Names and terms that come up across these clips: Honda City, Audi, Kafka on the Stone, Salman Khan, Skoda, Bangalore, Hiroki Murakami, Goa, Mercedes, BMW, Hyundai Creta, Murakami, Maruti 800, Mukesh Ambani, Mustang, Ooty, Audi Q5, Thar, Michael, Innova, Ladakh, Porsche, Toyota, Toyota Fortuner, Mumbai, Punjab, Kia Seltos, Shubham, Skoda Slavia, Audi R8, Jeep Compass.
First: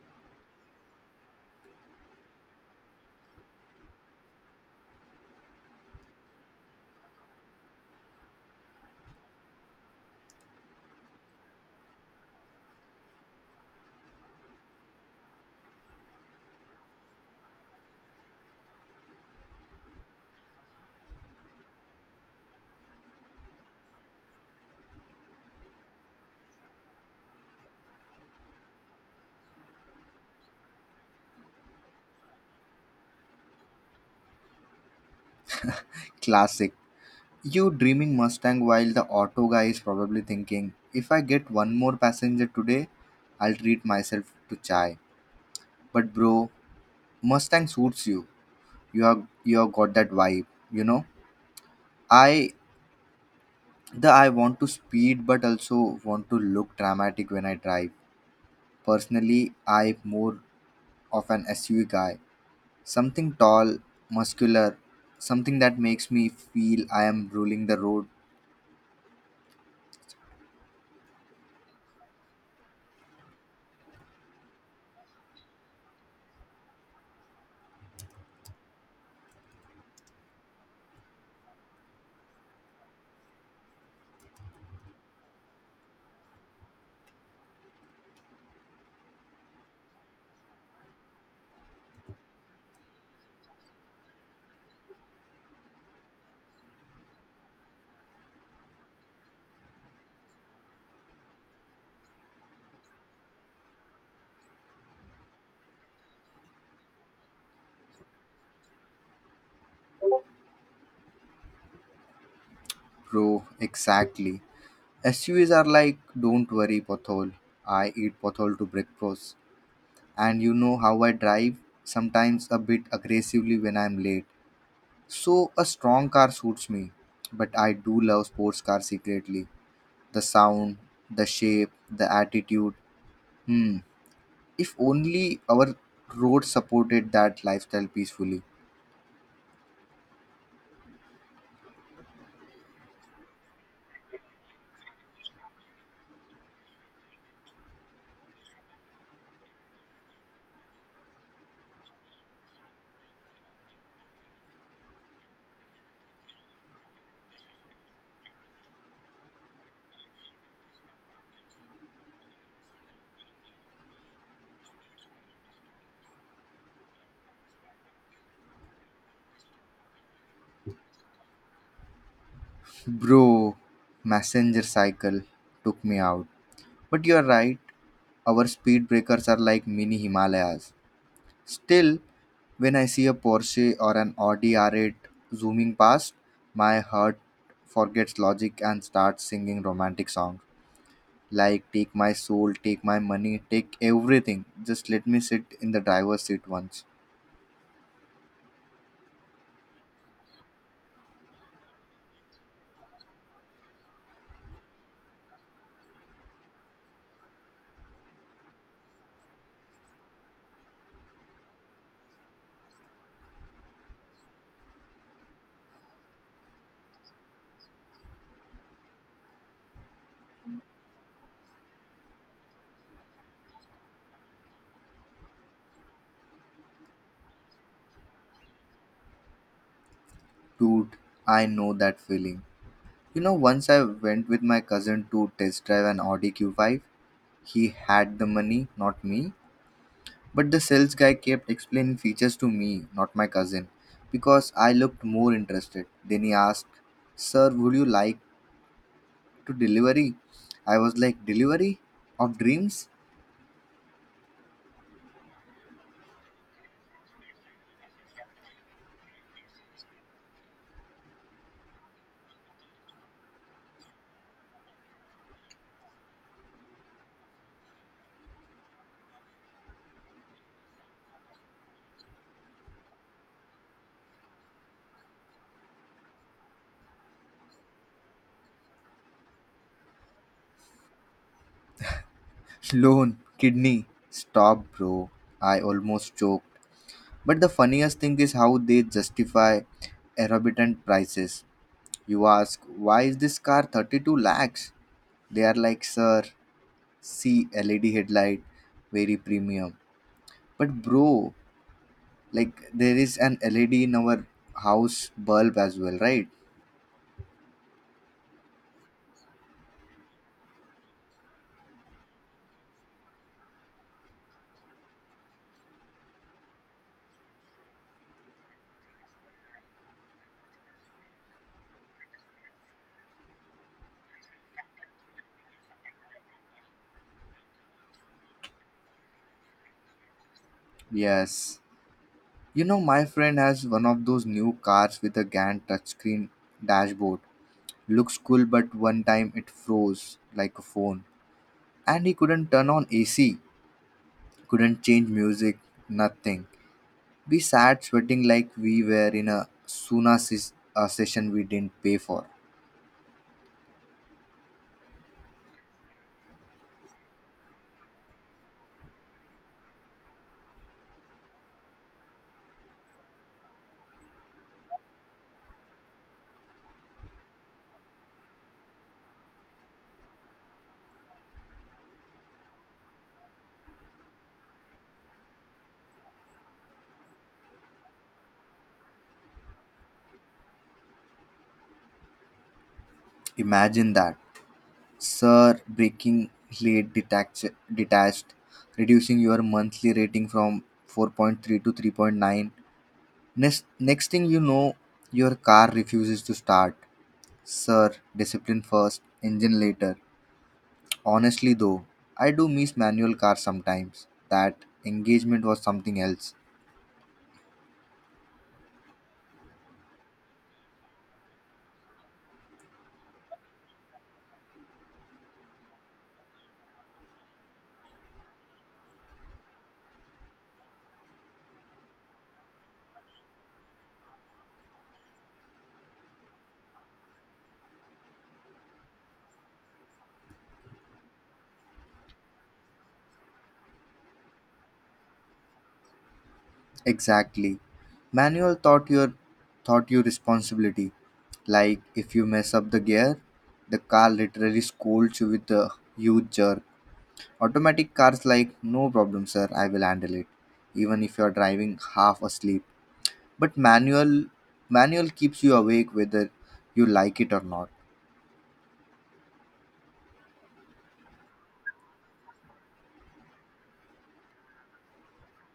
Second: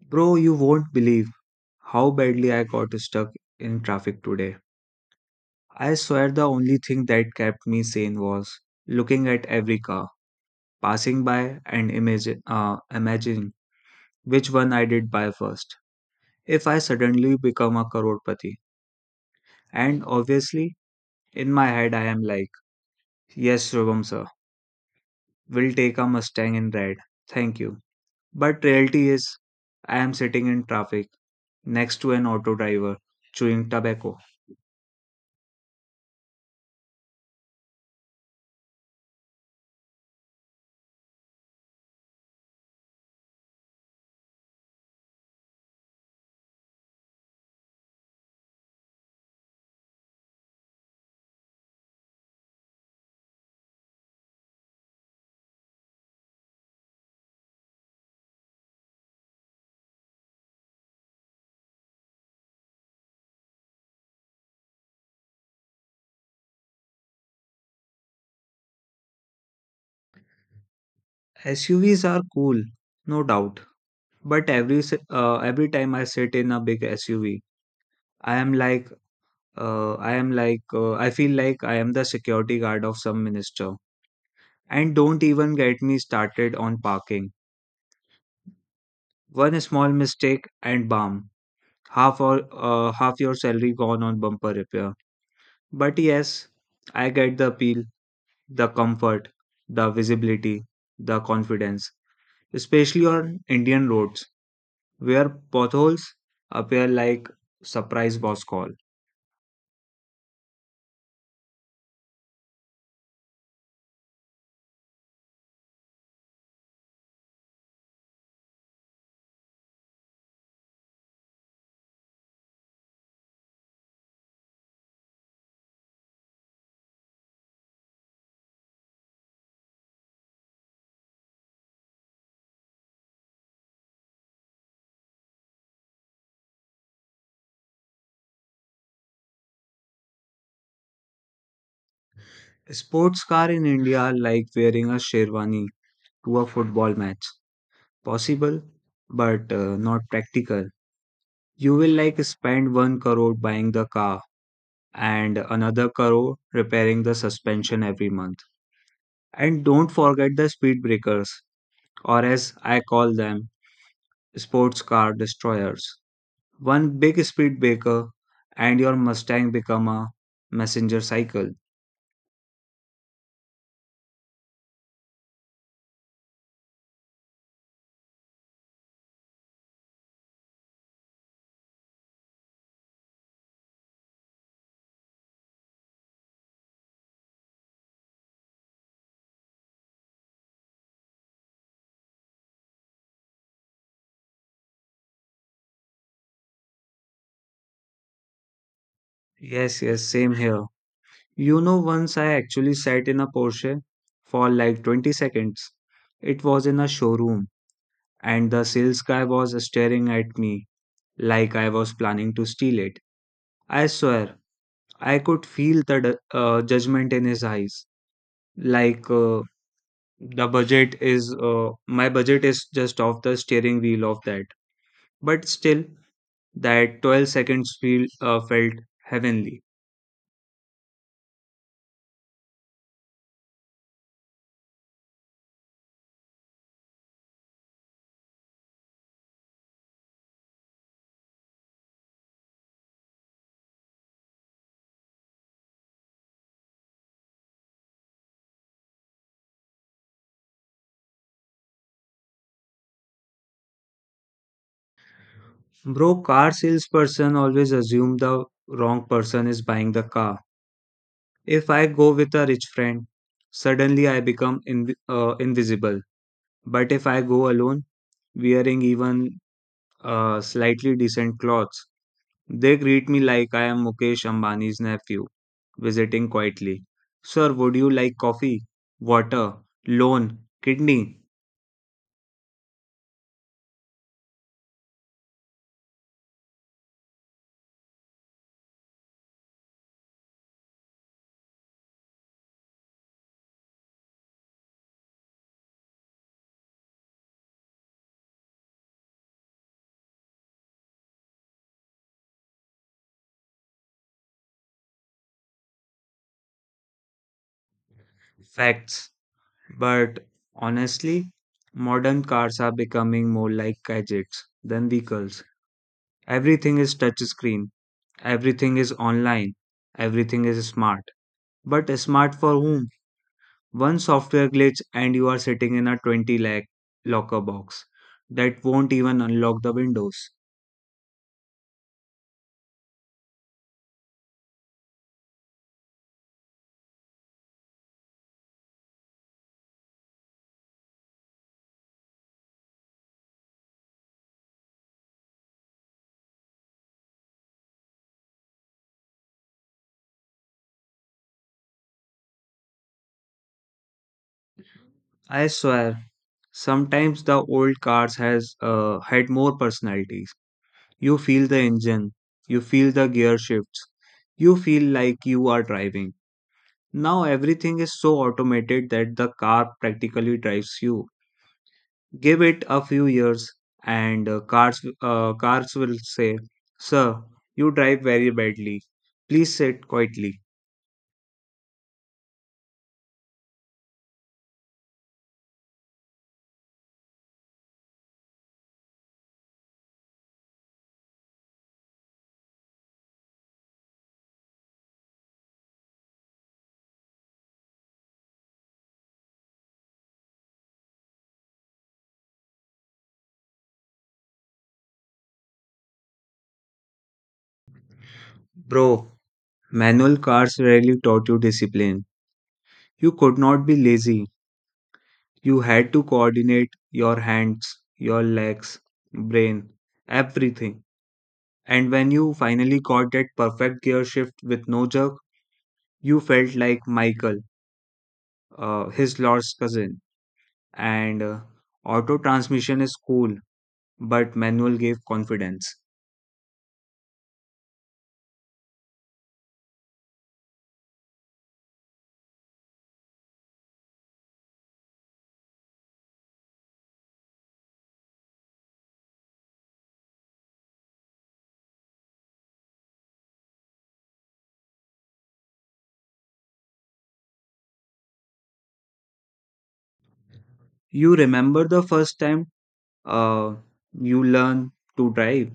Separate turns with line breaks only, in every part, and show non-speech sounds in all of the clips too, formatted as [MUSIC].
Bro, you won't believe how badly I got stuck in traffic today. I swear the only thing that kept me sane was looking at every car passing by and imagining which one I did buy first. If I suddenly become a crorepati, and obviously in my head I am like, yes, Shubham sir, we'll take a Mustang in red, thank you. But reality is, I am sitting in traffic next to an auto driver chewing tobacco.
Classic. You dreaming Mustang while the auto guy is probably thinking, if I get one more passenger today, I'll treat myself to chai. But bro, Mustang suits you. You have got that vibe, you know? I I want to speed but also want to look dramatic when I drive. Personally, I'm more of an SUV guy. Something tall, muscular, something that makes me feel I am ruling the road.
SUVs are cool, no doubt. But every time I sit in a big SUV, I am like I feel like I am the security guard of some minister. And don't even get me started on parking. One small mistake and bam, half your salary gone on bumper repair. But yes, I get the appeal, the comfort, the visibility, the confidence, especially on Indian roads where potholes appear like surprise boss call.
Bro, exactly. SUVs are like, don't worry, pothole. I eat pothole to breakfast. And you know how I drive, sometimes a bit aggressively when I'm late. So a strong car suits me. But I do love sports cars secretly. The sound, the shape, the attitude. Hmm. If only our road supported that lifestyle peacefully.
Sports car in India are like wearing a sherwani to a football match. Possible, but not practical. You will like spend one crore buying the car and another crore repairing the suspension every month. And don't forget the speed breakers, or as I call them, sports car destroyers. One big speed breaker, and your Mustang become a messenger cycle.
Bro, messenger cycle took me out. But you're right, our speed breakers are like mini Himalayas. Still, when I see a Porsche or an Audi R8 zooming past, my heart forgets logic and starts singing romantic songs like Take My Soul, Take My Money, Take Everything. Just let me sit in the driver's seat once.
Yes, yes, same here. You know, once I actually sat in a Porsche for like 20 seconds. It was in a showroom, and the sales guy was staring at me like I was planning to steal it. I swear, I could feel the judgment in his eyes. Like, uh, my budget is just off the steering wheel of that. But still, that 12 seconds felt heavenly.
Dude, I know that feeling. You know, once I went with my cousin to test drive an Audi Q5. He had the money, not me. But the sales guy kept explaining features to me, not my cousin, because I looked more interested. Then he asked, Sir, would you like to delivery? I was like, Delivery? Of dreams?
Bro, car salesperson always assume the wrong person is buying the car. If I go with a rich friend, suddenly I become invisible. But if I go alone, wearing even slightly decent clothes, they greet me like I am Mukesh Ambani's nephew, visiting quietly. Sir, would you like coffee, water, loan, kidney?
[LAUGHS] Loan, kidney. Stop, bro. I almost choked. But the funniest thing is how they justify exorbitant prices. You ask, Why is this car 32 lakhs? They are like, sir, see led headlight, very premium. But bro, like there is an led in our house bulb as well, right?
Facts. But honestly, modern cars are becoming more like gadgets than vehicles. Everything is touchscreen, everything is online, everything is smart. But smart for whom? One software glitch and you are sitting in a 20 lakh locker box that won't even unlock the windows.
Yes, you know, my friend has one of those new cars with a gan touchscreen dashboard. Looks cool, but one time it froze like a phone, and he couldn't turn on ac, couldn't change music, nothing. We sat sweating like we were in a session we didn't pay for.
I swear, sometimes the old cars has had more personalities. You feel the engine, you feel the gear shifts, you feel like you are driving. Now everything is so automated that the car practically drives you. Give it a few years, and cars will say, "Sir, you drive very badly. Please sit quietly."
Imagine that. Sir, detached, reducing your monthly rating from 4.3 to 3.9. Next thing you know, your car refuses to start. Sir, discipline first, engine later. Honestly, though, I do miss manual cars sometimes. That engagement was something else.
Bro, manual cars rarely taught you discipline. You could not be lazy. You had to coordinate your hands, your legs, brain, everything. And when you finally got that perfect gear shift with no jerk, you felt like Michael his lost cousin, and auto transmission is cool, but manual gave confidence.
Exactly. Manual taught you responsibility. Like if you mess up the gear, the car literally scolds you with a huge jerk. Automatic cars like, no problem sir, I will handle it even if you are driving half asleep. But manual keeps you awake whether you like it or not.
You remember the first time uh, you learned to drive?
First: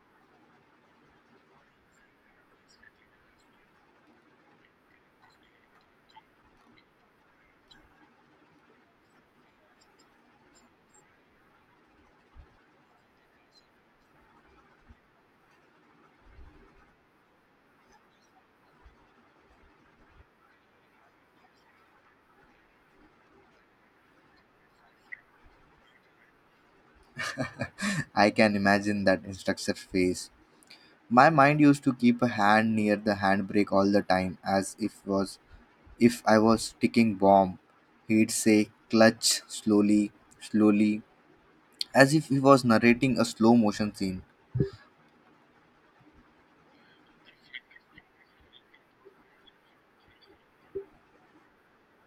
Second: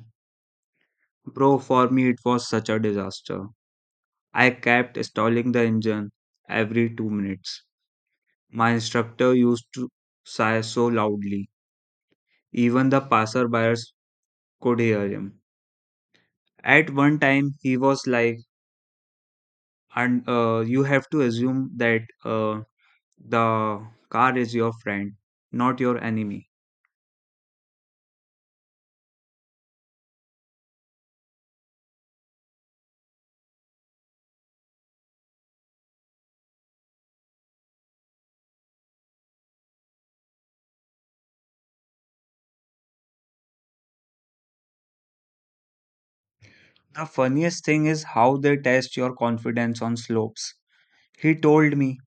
Bro, for me it was such a disaster. I kept stalling the engine every 2 minutes. My instructor used to sigh so loudly, even the passerbyers could hear him. At one time, he was like, and you have to assume that the car is your friend, not your enemy.
[LAUGHS] I can imagine that instructor's face. My mind used to keep a hand near the handbrake all the time as if I was ticking bomb. He'd say clutch slowly, slowly, as if he was narrating a slow motion scene.
The funniest thing is how they test your confidence on slopes. He told me,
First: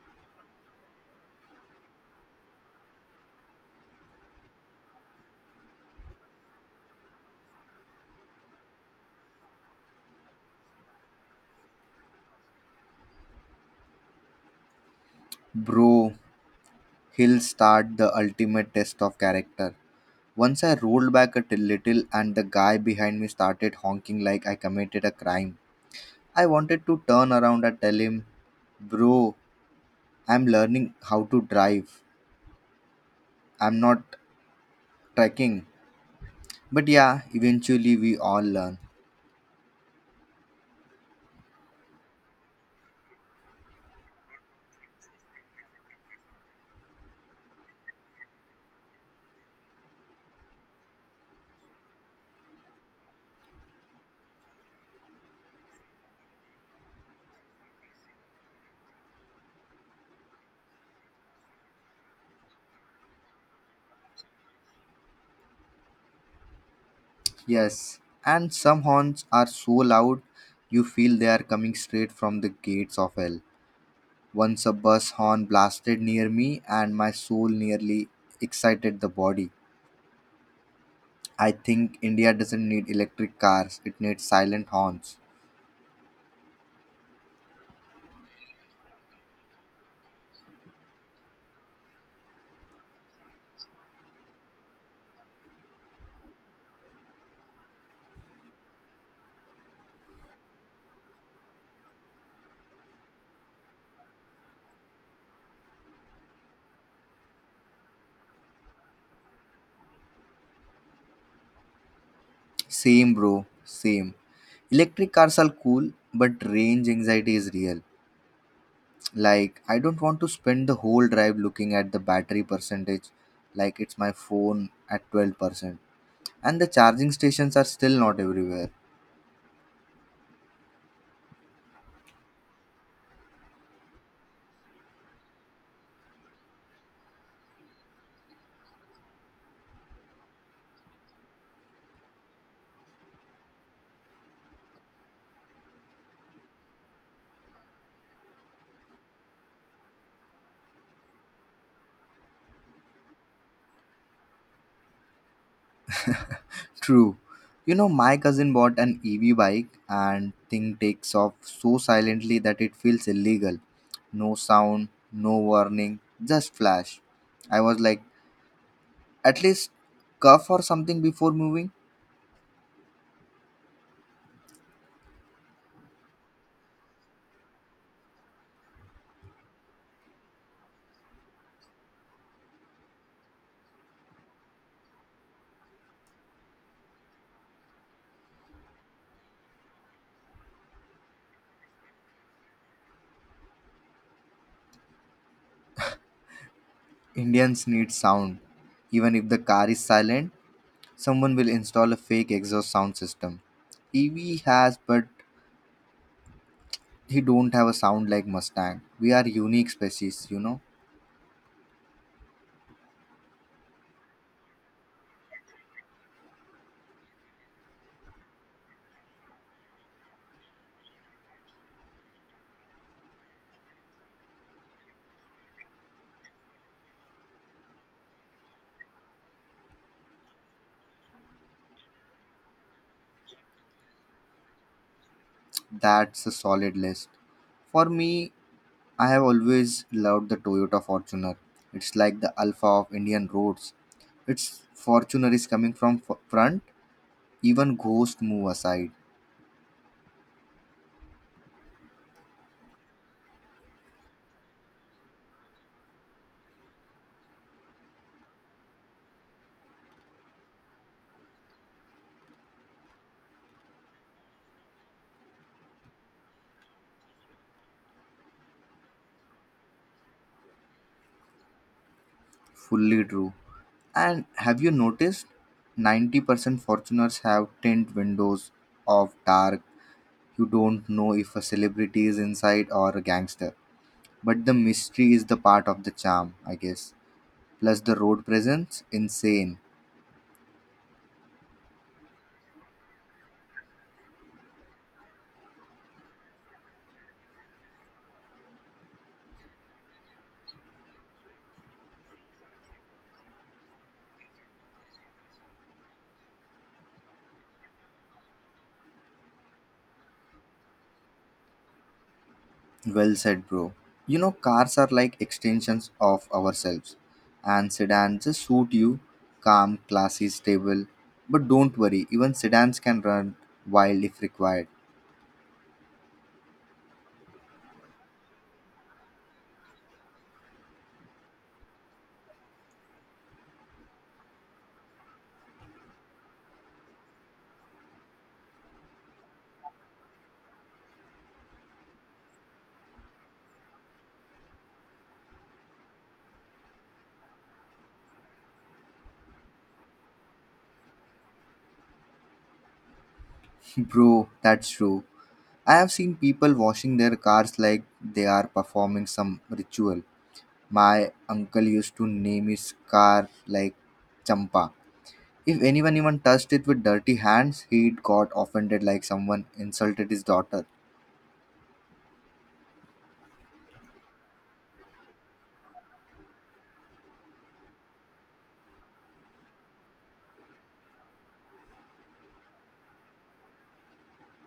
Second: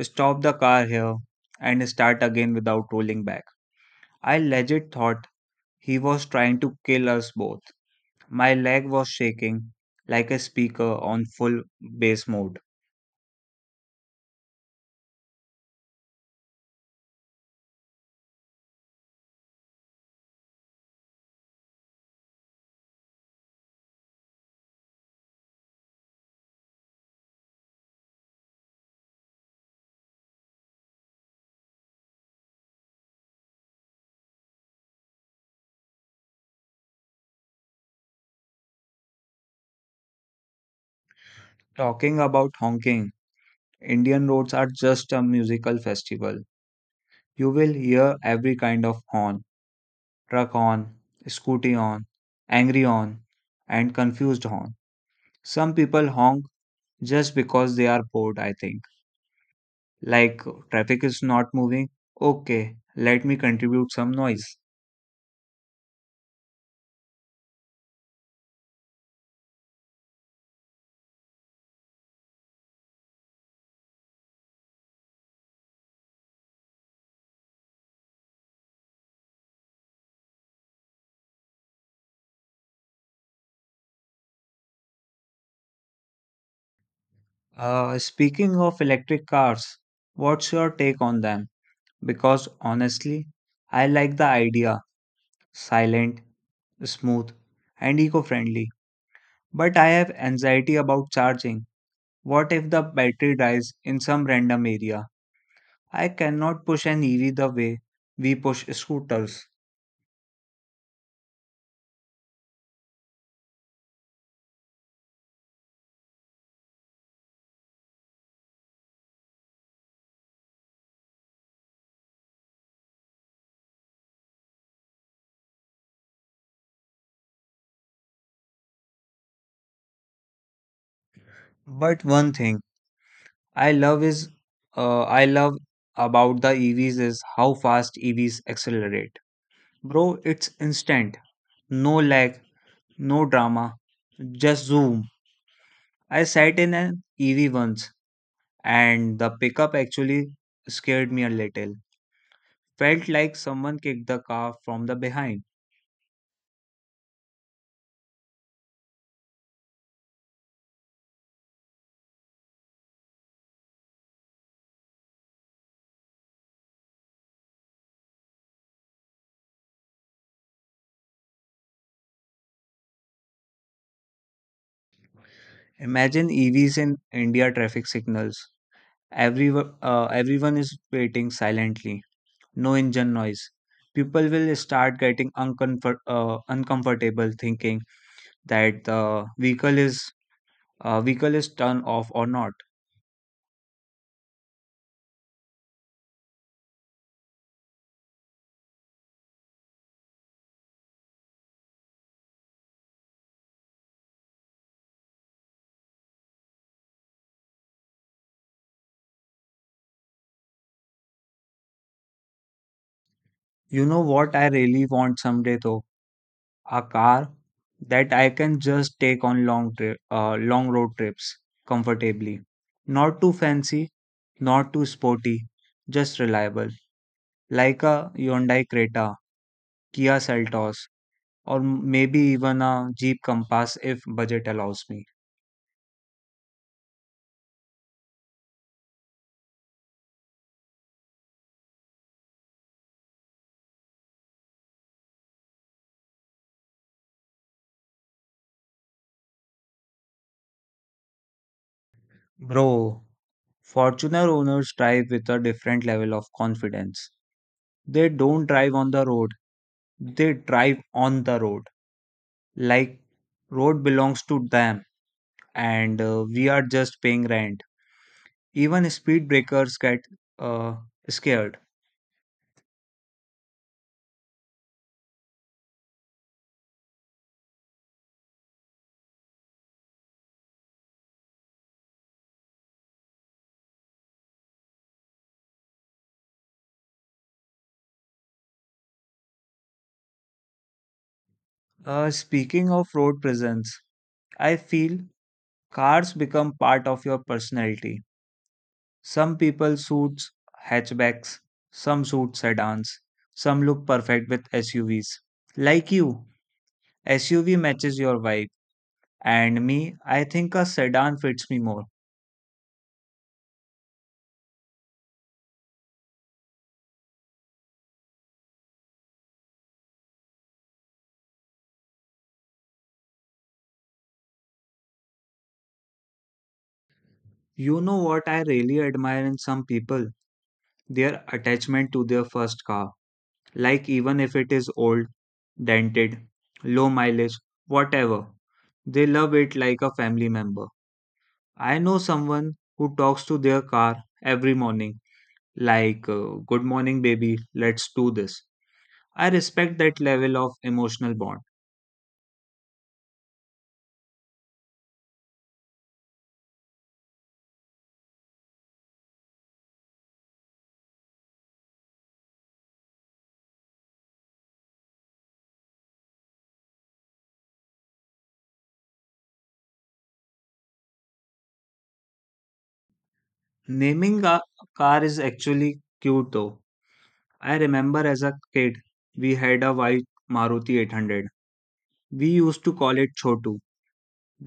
stop the car here and start again without rolling back. I legit thought he was trying to kill us both. My leg was shaking like a speaker on full bass mode.
Bro, he'll start the ultimate test of character. Once I rolled back a little and the guy behind me started honking like I committed a crime. I wanted to turn around and tell him, Bro, I'm learning how to drive. I'm not trekking. But yeah, eventually we all learn.
Talking about honking, Indian roads are just a musical festival. You will hear every kind of horn truck on, scooty on, angry on, and confused on. Some people honk just because they are bored, I think. Like, traffic is not moving. Okay, let me contribute some noise.
Yes, and some horns are so loud you feel they are coming straight from the gates of hell. Once a bus horn blasted near me and my soul nearly excited the body. I think India doesn't need electric cars, it needs silent horns.
Speaking of electric cars, what's your take on them? Because honestly, I like the idea silent, smooth, and eco friendly. But I have anxiety about charging. What if the battery dies in some random area? I cannot push an EV the way we push scooters.
Same, bro, same. Electric cars are cool, but range anxiety is real. Like, I don't want to spend the whole drive looking at the battery percentage, like it's my phone at 12%. And the charging stations are still not everywhere.
But one thing I love is I love about the EVs is how fast EVs accelerate. Bro, it's instant. No lag, no drama, just zoom. I sat in an EV once and the pickup actually scared me a little. Felt like someone kicked the car from the behind.
True. You know, my cousin bought an EV bike and thing takes off so silently that it feels illegal. No sound, no warning, just flash. I was like, at least cuff or something before moving.
Imagine EVs in India traffic signals. Everyone is waiting silently. No engine noise. People will start getting uncomfortable thinking that the vehicle is turned off or not.
Indians need sound. Even if the car is silent, someone will install a fake exhaust sound system. EV has, but he don't have a sound like Mustang. We are unique species, you know.
You know what I really want someday though? A car that I can just take on long long road trips comfortably. Not too fancy, not too sporty, just reliable. Like a Hyundai Creta, Kia Seltos, or maybe even a Jeep Compass if budget allows me.
That's a solid list. For me, I have always loved the Toyota Fortuner. It's like the alpha of Indian roads. Its Fortuner is coming from front, even ghost move aside.
Bro, Fortuner owners drive with a different level of confidence. They don't drive on the road, they drive on the road. Like road belongs to them and we are just paying rent. Even speed breakers get uh, scared.
Fully true. And have you noticed 90% Fortuners have tint windows of dark. You don't know if a celebrity is inside or a gangster. But the mystery is the part of the charm, I guess. Plus the road presence, insane.
Speaking of road presence, I feel cars become part of your personality. Some people suits hatchbacks, some suit sedans, some look perfect with SUVs. Like you, SUV matches your vibe, and me, I think a sedan fits me more.
Well said, bro. You know, cars are like extensions of ourselves, and sedans just suit you, calm, classy, stable. But don't worry, even sedans can run wild if required.
You know what I really admire in some people? Their attachment to their first car. Like, even if it is old, dented, low mileage, whatever, they love it like a family member. I know someone who talks to their car every morning like good morning baby, let's do this. I respect that level of emotional bond.
[LAUGHS] Bro, that's true. I have seen people washing their cars like they are performing some ritual. My uncle used to name his car like Champa. If anyone even touched it with dirty hands, he'd got offended like someone insulted his daughter.
Naming a car is actually cute though. I remember as a kid we had a white Maruti 800. We used to call it Chotu.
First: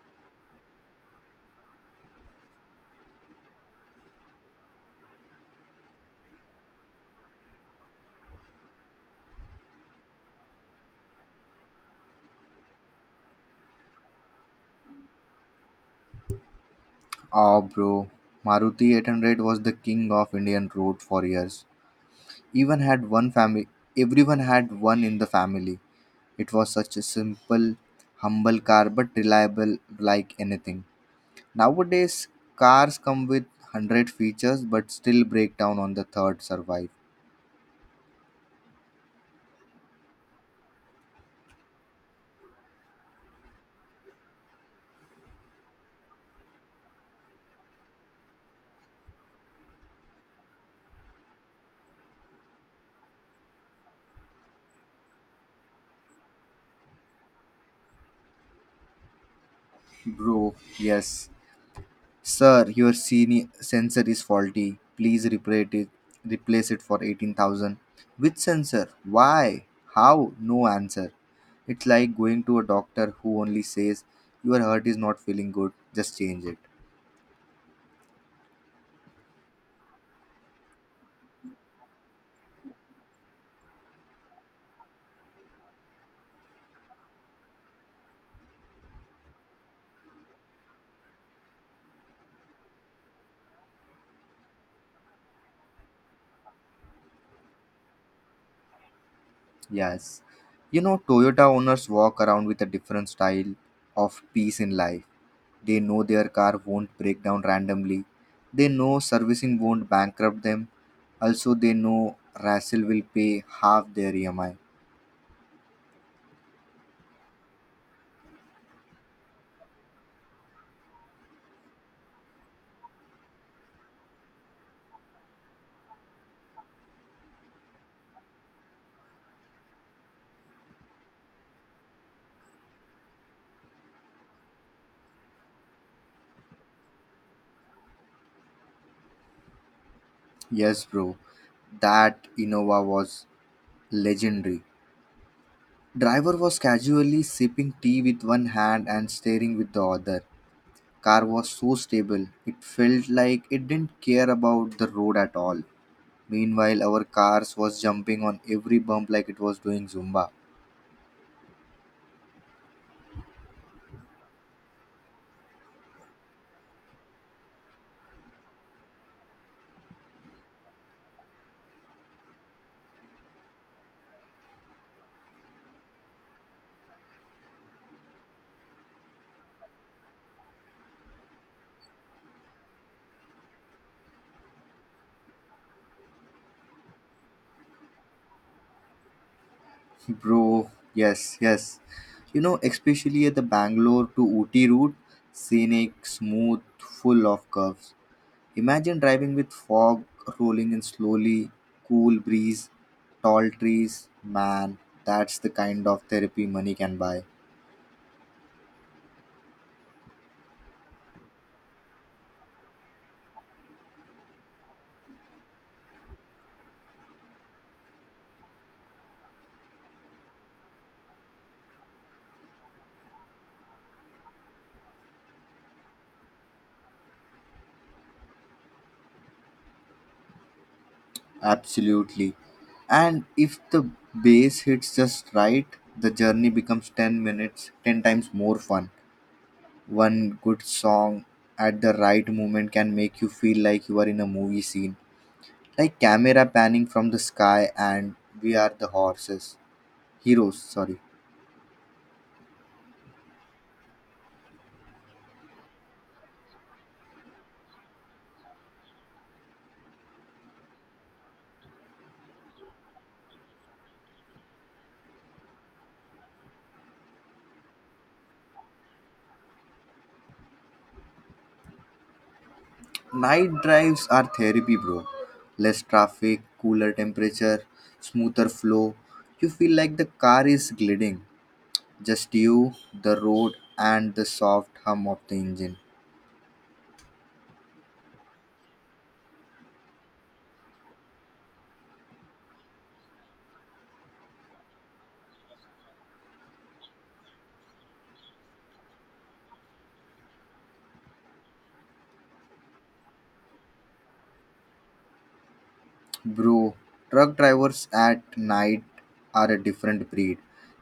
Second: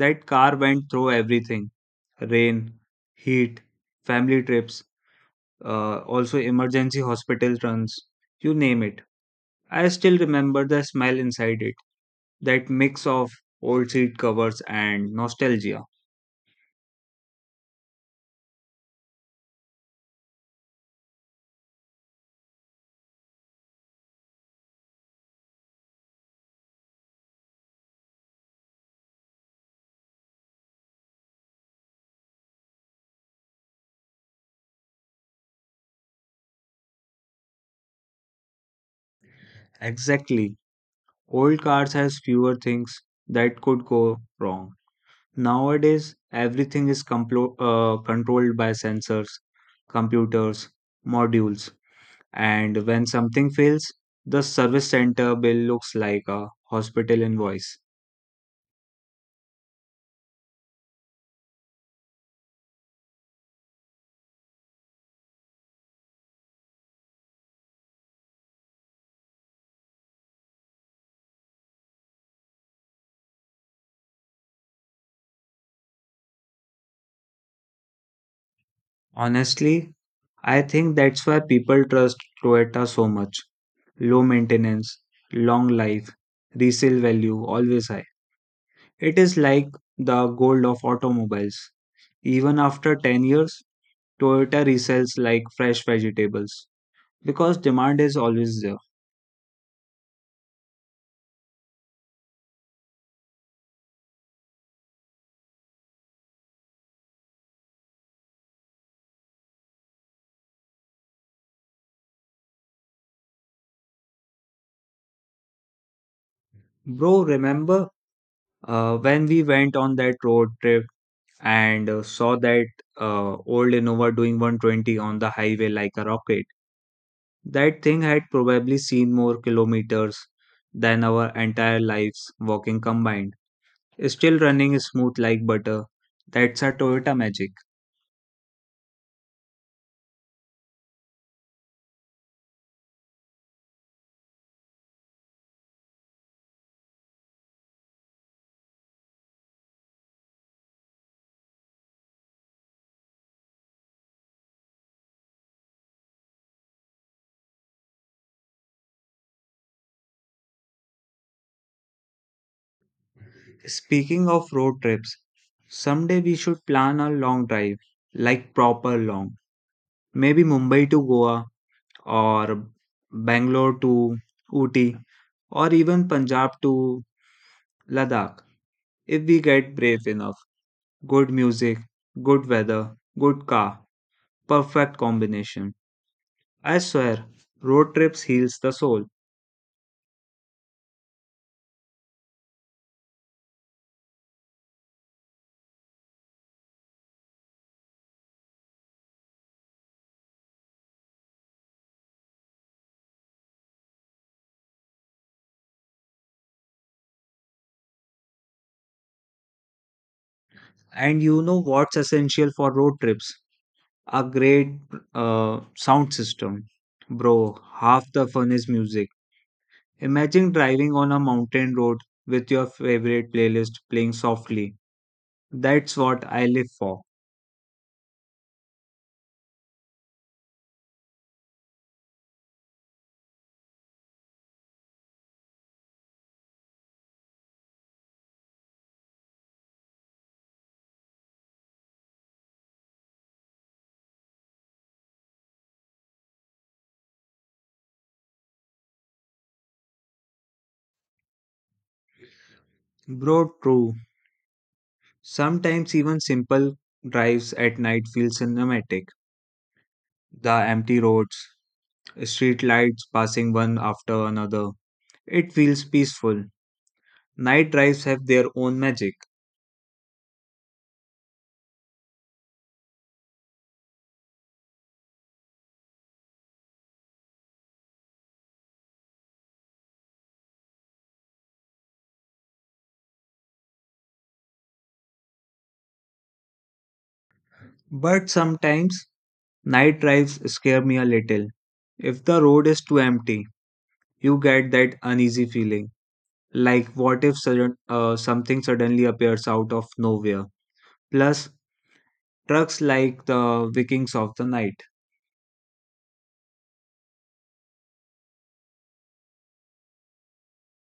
That car went through everything, rain, heat, family trips, also emergency hospital runs. You name it. I still remember the smell inside it, that mix of old seat covers and nostalgia.
Oh, bro. Maruti 800 was the king of Indian road for years. Even had one family. Everyone had one in the family. It was such a simple, humble car, but reliable like anything. Nowadays, cars come with 100 features, but still break down on the third survive.
Exactly. Old cars has fewer things that could go wrong. Nowadays, everything is controlled by sensors, computers, modules, and when something fails, the service center bill looks like a hospital invoice.
Bro, yes. Sir, your sensor is faulty. Please replace it. Replace it for 18,000. Which sensor? Why? How? No answer. It's like going to a doctor who only says, Your heart is not feeling good, just change it.
Honestly, I think that's why people trust Toyota so much. Low maintenance, long life, resale value always high. It is like the gold of automobiles. Even after 10 years, Toyota resells like fresh vegetables because demand is always there.
Yes. You know, Toyota owners walk around with a different style of peace in life. They know their car won't break down randomly. They know servicing won't bankrupt them. Also, they know Russell will pay half their EMI.
Bro, remember when we went on that road trip and saw that old Innova doing 120 on the highway like a rocket? That thing had probably seen more kilometers than our entire lives walking combined. Still running smooth like butter. That's a Toyota magic.
Yes, bro. That Innova was legendary. Driver was casually sipping tea with one hand and staring with the other. Car was so stable. It felt like it didn't care about the road at all. Meanwhile, our cars was jumping on every bump like it was doing Zumba.
Speaking of road trips, someday we should plan a long drive, like proper long. Maybe Mumbai to Goa, or Bangalore to Ooty, or even Punjab to Ladakh. If we get brave enough, good music, good weather, good car, perfect combination. I swear, road trips heals the soul.
[LAUGHS] Bro, yes, yes. You know, especially at the Bangalore to Ooty route, scenic, smooth, full of curves. Imagine driving with fog rolling in slowly, cool breeze, tall trees. Man, that's the kind of therapy money can buy.
And you know what's essential for road trips? A great sound system. Bro, half the fun is music. Imagine driving on a mountain road with your favorite playlist playing softly. That's what I live for.
Absolutely. And if the base hits just right, the journey becomes 10 minutes, 10 times more fun. One good song at the right moment can make you feel like you are in a movie scene, like camera panning from the sky and we are the horses. Heroes, sorry.
Bro, true. Sometimes even simple drives at night feel cinematic. The empty roads, street lights passing one after another. It feels peaceful. Night drives have their own magic.
Night drives are therapy, bro. Less traffic, cooler temperature, smoother flow. You feel like the car is gliding. Just you, the road, and the soft hum of the engine.
But sometimes night drives scare me a little. If the road is too empty, you get that uneasy feeling. Like, what if something suddenly appears out of nowhere? Plus, trucks like the Vikings of the night.
Bro, truck drivers at night are a different breed.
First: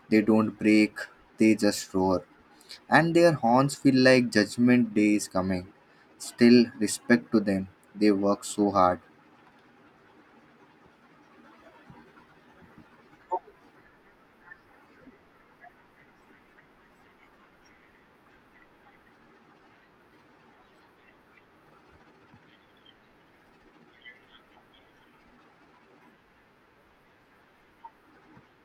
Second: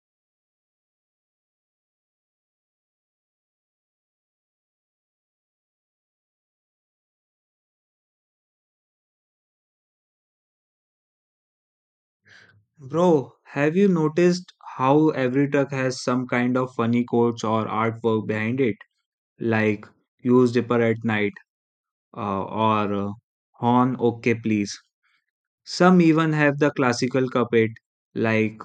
They don't brake, they just roar. And their horns feel like judgment day is coming. Still, respect to them. They work so hard.
Bro, have you noticed how every truck has some kind of funny quotes or artwork behind it? Like, use dipper at night, or horn, okay, please. Some even have the classical carpet like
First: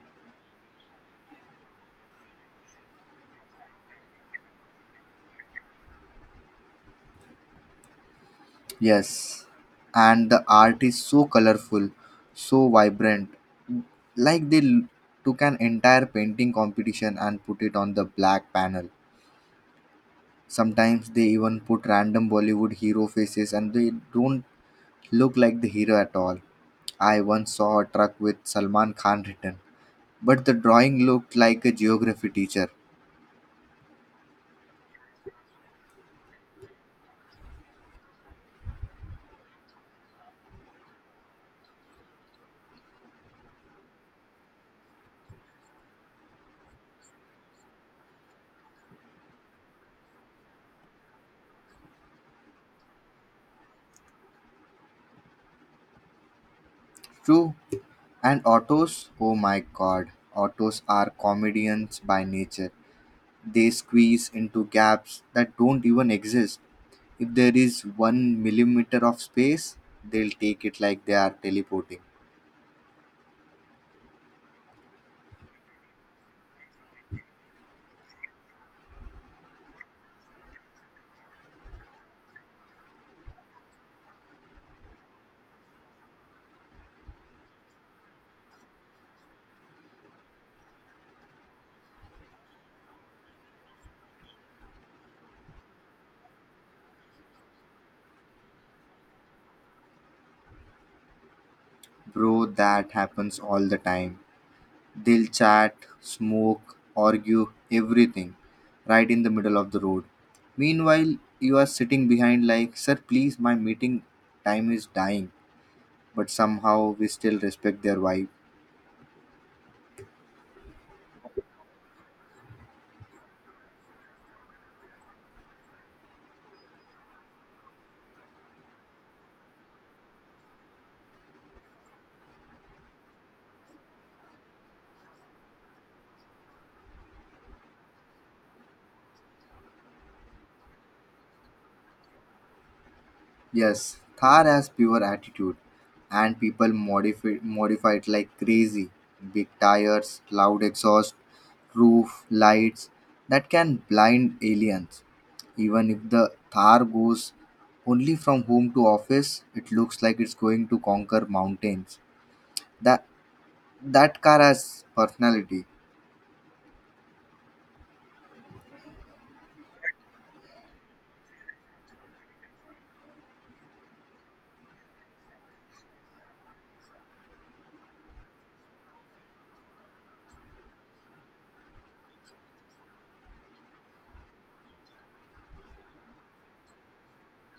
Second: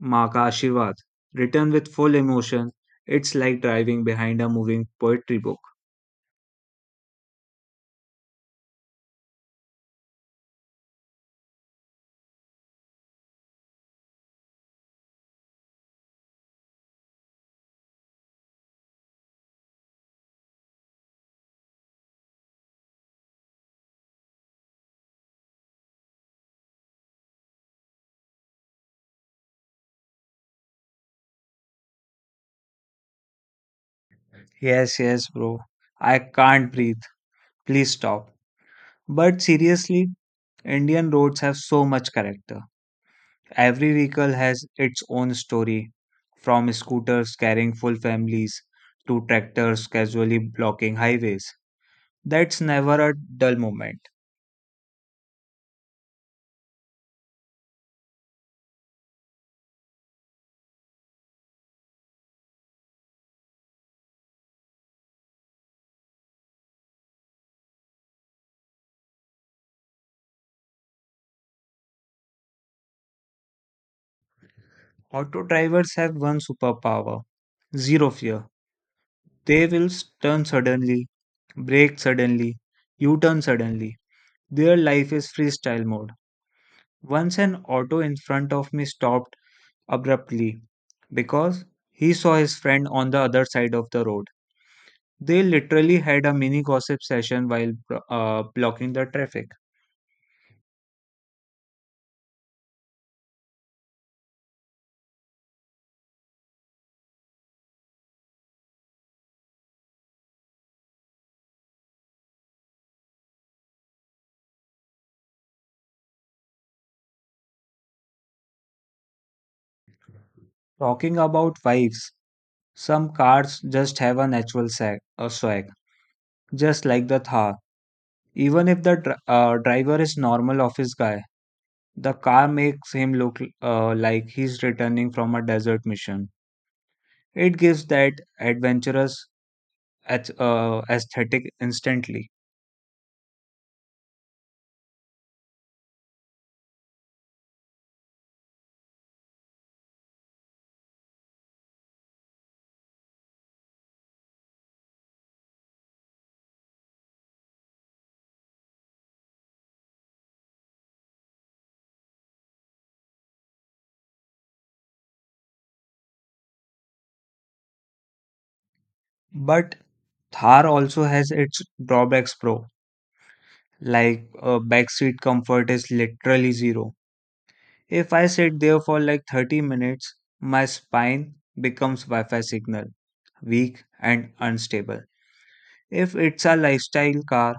"Ma ka Ashirvad" written with full emotion. It's like driving behind a moving poetry book.
Yes, and the art is so colorful, so vibrant. Like they took an entire painting competition and put it on the black panel. Sometimes they even put random Bollywood hero faces and they don't look like the hero at all. I once saw a truck with Salman Khan written, but the drawing looked like a geography teacher.
Yes, yes, bro. I can't breathe. Please stop. But seriously, Indian roads have so much character. Every vehicle has its own story, from scooters carrying full families to tractors casually blocking highways. That's never a dull moment.
True. And autos? Oh my god. Autos are comedians by nature. They squeeze into gaps that don't even exist. If there is one millimeter of space, they'll take it like they are teleporting.
Auto drivers have one superpower, zero fear. They will turn suddenly, brake suddenly, U turn suddenly. Their life is freestyle mode. Once an auto in front of me stopped abruptly because he saw his friend on the other side of the road. They literally had a mini gossip session while blocking the traffic.
Bro, that happens all the time. They'll chat, smoke, argue, everything, right in the middle of the road. Meanwhile, you are sitting behind, like, Sir, please, my meeting time is dying. But somehow we still respect their vibe.
Talking about wives, some cars just have a natural sag, a swag, just like the Thar. Even if the driver is normal office guy, the car makes him look like he's returning from a desert mission. It gives that adventurous aesthetic instantly.
Yes, Thar has pure attitude, and people modify it like crazy. Big tires, loud exhaust, roof, lights that can blind aliens. Even if the Thar goes only from home to office, it looks like it's going to conquer mountains. That that car has personality.
But Thar also has its drawbacks, pro. Like backseat comfort is literally zero. If I sit there for like 30 minutes, my spine becomes Wi Fi signal, weak and unstable. If it's a lifestyle car,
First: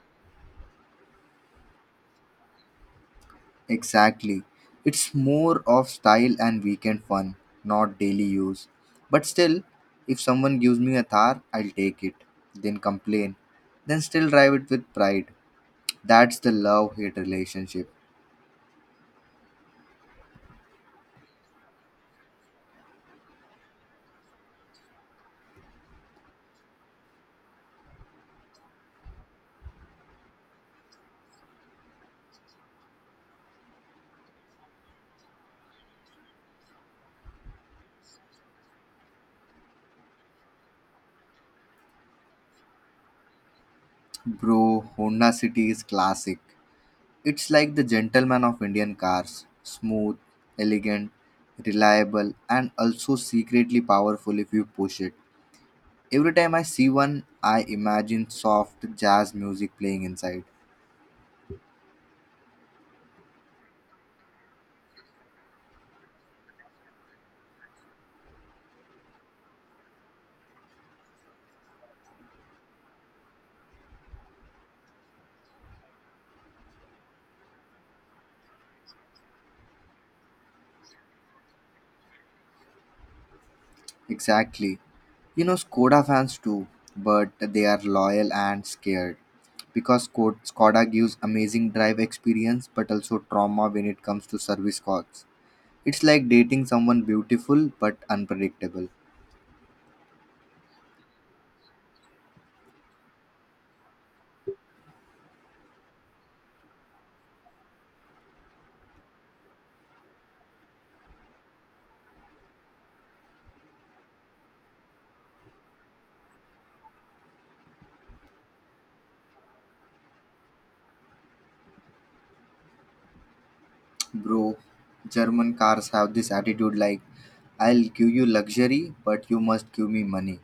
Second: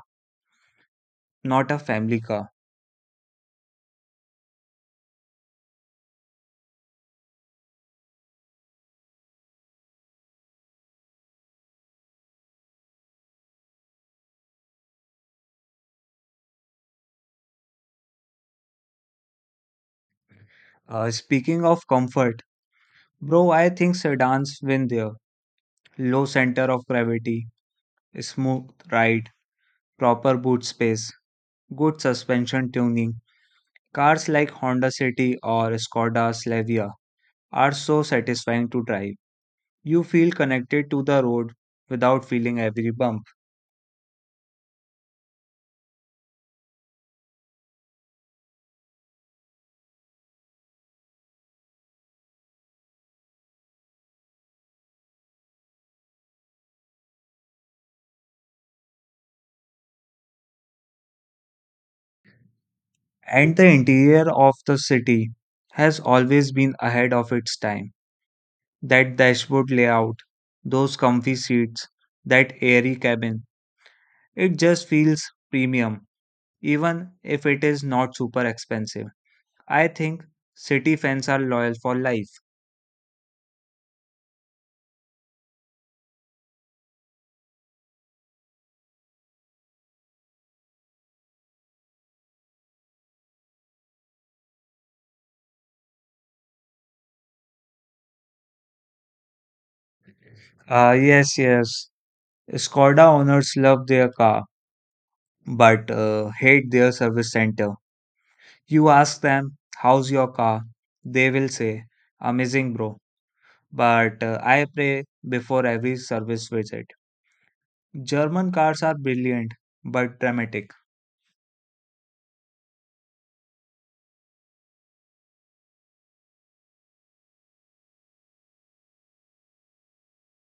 not a family car.
Exactly. It's more of style and weekend fun, not daily use. But still, if someone gives me a Thar, I'll take it, then complain, then still drive it with pride. That's the love hate relationship.
Speaking of comfort, bro, I think sedans win there. Low center of gravity, smooth ride, proper boot space, good suspension tuning. Cars like Honda City or Skoda Slavia are so satisfying to drive. You feel connected to the road without feeling every bump.
Bro, Honda City is classic. It's like the gentleman of Indian cars smooth, elegant, reliable, and also secretly powerful if you push it. Every time I see one, I imagine soft jazz music playing inside.
And the interior of the city has always been ahead of its time. That dashboard layout, those comfy seats, that airy cabin. It just feels premium, even if it is not super expensive. I think city fans are loyal for life.
Exactly. You know, Skoda fans too, but they are loyal and scared because Skoda gives amazing drive experience but also trauma when it comes to service costs. It's like dating someone beautiful but unpredictable.
Ah, yes, yes. Skoda owners love their car, but hate their service center. You ask them, how's your car? They will say, amazing, bro. But I pray before every service visit. German cars are brilliant, but dramatic.
Bro, German cars have this attitude like, I'll give you luxury, but you must give me money.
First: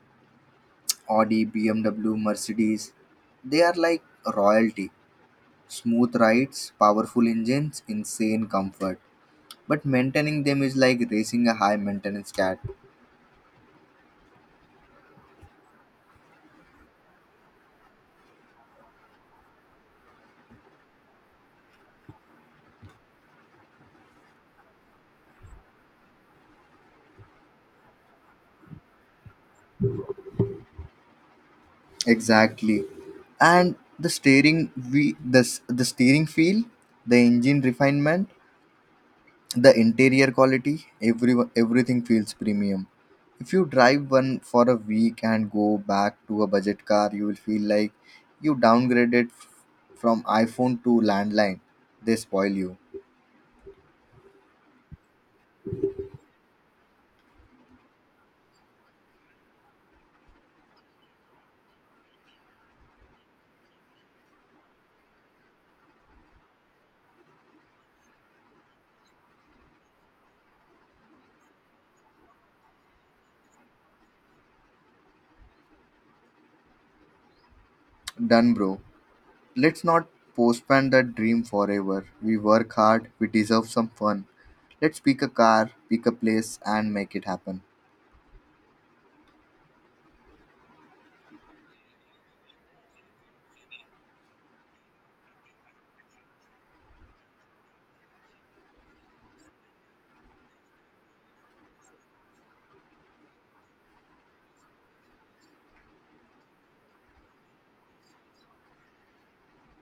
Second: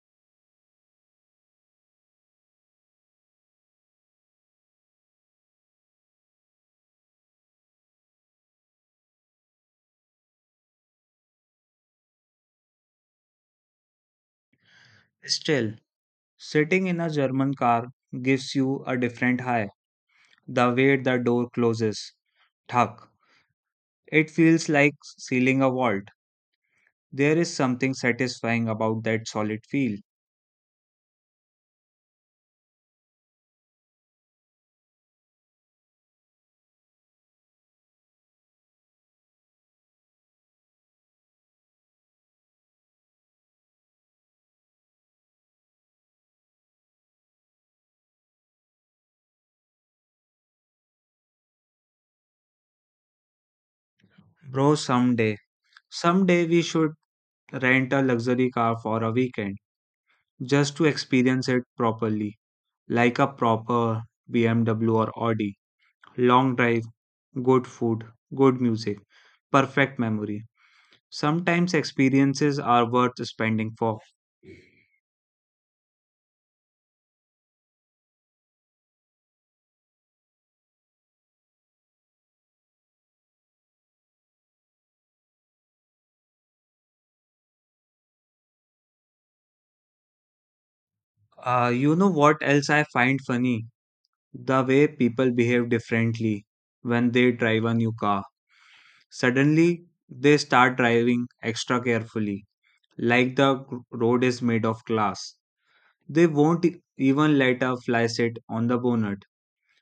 Audi, BMW, Mercedes, they are like royalty. Smooth rides, powerful engines, insane comfort, but maintaining them is like racing a high maintenance cat.
Still, sitting in a German car gives you a different high. The way the door closes, thunk, it feels like sealing a vault. There is something satisfying about that solid feel.
Exactly. And the steering, we the steering feel, the engine refinement, the interior quality, every everything feels premium. If you drive one for a week and go back to a budget car, you will feel like you downgraded from iphone to landline. They spoil you.
Bro, someday we should rent a luxury car for a weekend just to experience it properly, like a proper BMW or Audi. Long drive, good food, good music, perfect memory. Sometimes experiences are worth spending for.
Done bro. Let's not postpone that dream forever. We work hard, we deserve some fun. Let's pick a car, pick a place, and make it happen.
You know what else I find funny? The way people behave differently when they drive a new car. Suddenly, they start driving extra carefully, like the road is made of glass. They won't even let a fly sit on the bonnet.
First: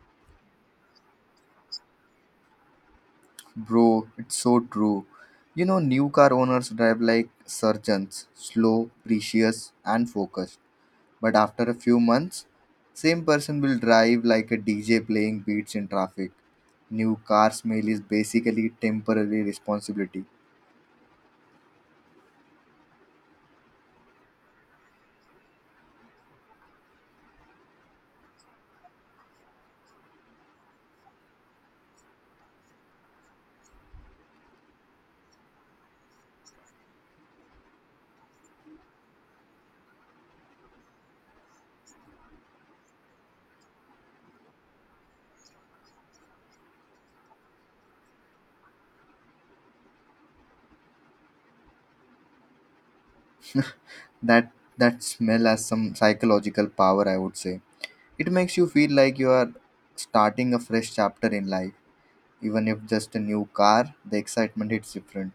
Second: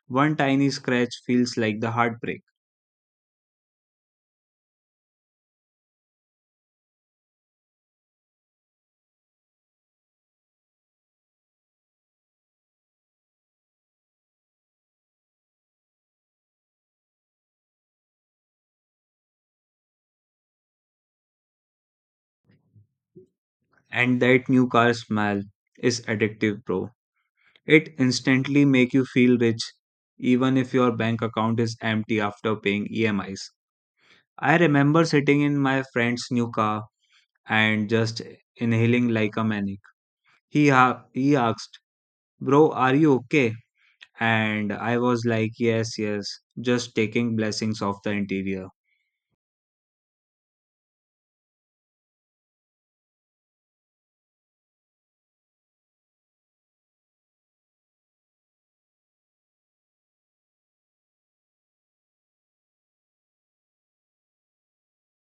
One tiny scratch feels like the heartbreak.
Bro, it's so true. You know, new car owners drive like surgeons slow, precious, and focused. But after a few months, same person will drive like a DJ playing beats in traffic. New car smell is basically temporary responsibility.
And that new car smell is addictive, bro. It instantly make you feel rich, even if your bank account is empty after paying EMIs. I remember sitting in my friend's new car and just inhaling like a maniac. He asked, bro, are you okay? And I was like, yes, yes, just taking blessings of the interior.
[LAUGHS] That that smell has some psychological power, I would say. It makes you feel like you are starting a fresh chapter in life. Even if just a new car, the excitement hits different.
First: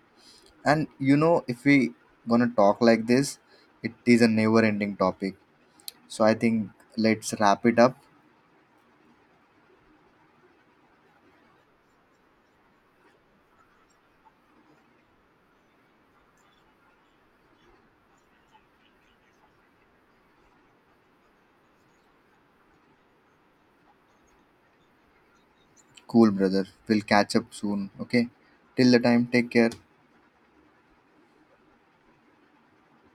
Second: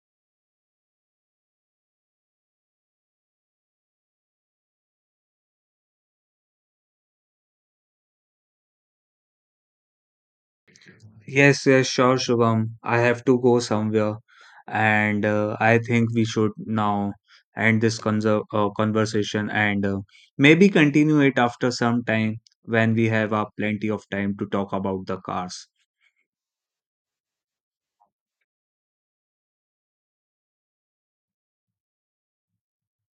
And you know, if we gonna talk like this, it is a never ending topic. So I think let's wrap it up.
Yes, yes, sure, Shubham. I have to go somewhere, and I think we should now end this conversation and maybe continue it after some time when we have plenty of time to talk about the cars.
Cool brother. We'll catch up soon. Okay. Till the time, take care.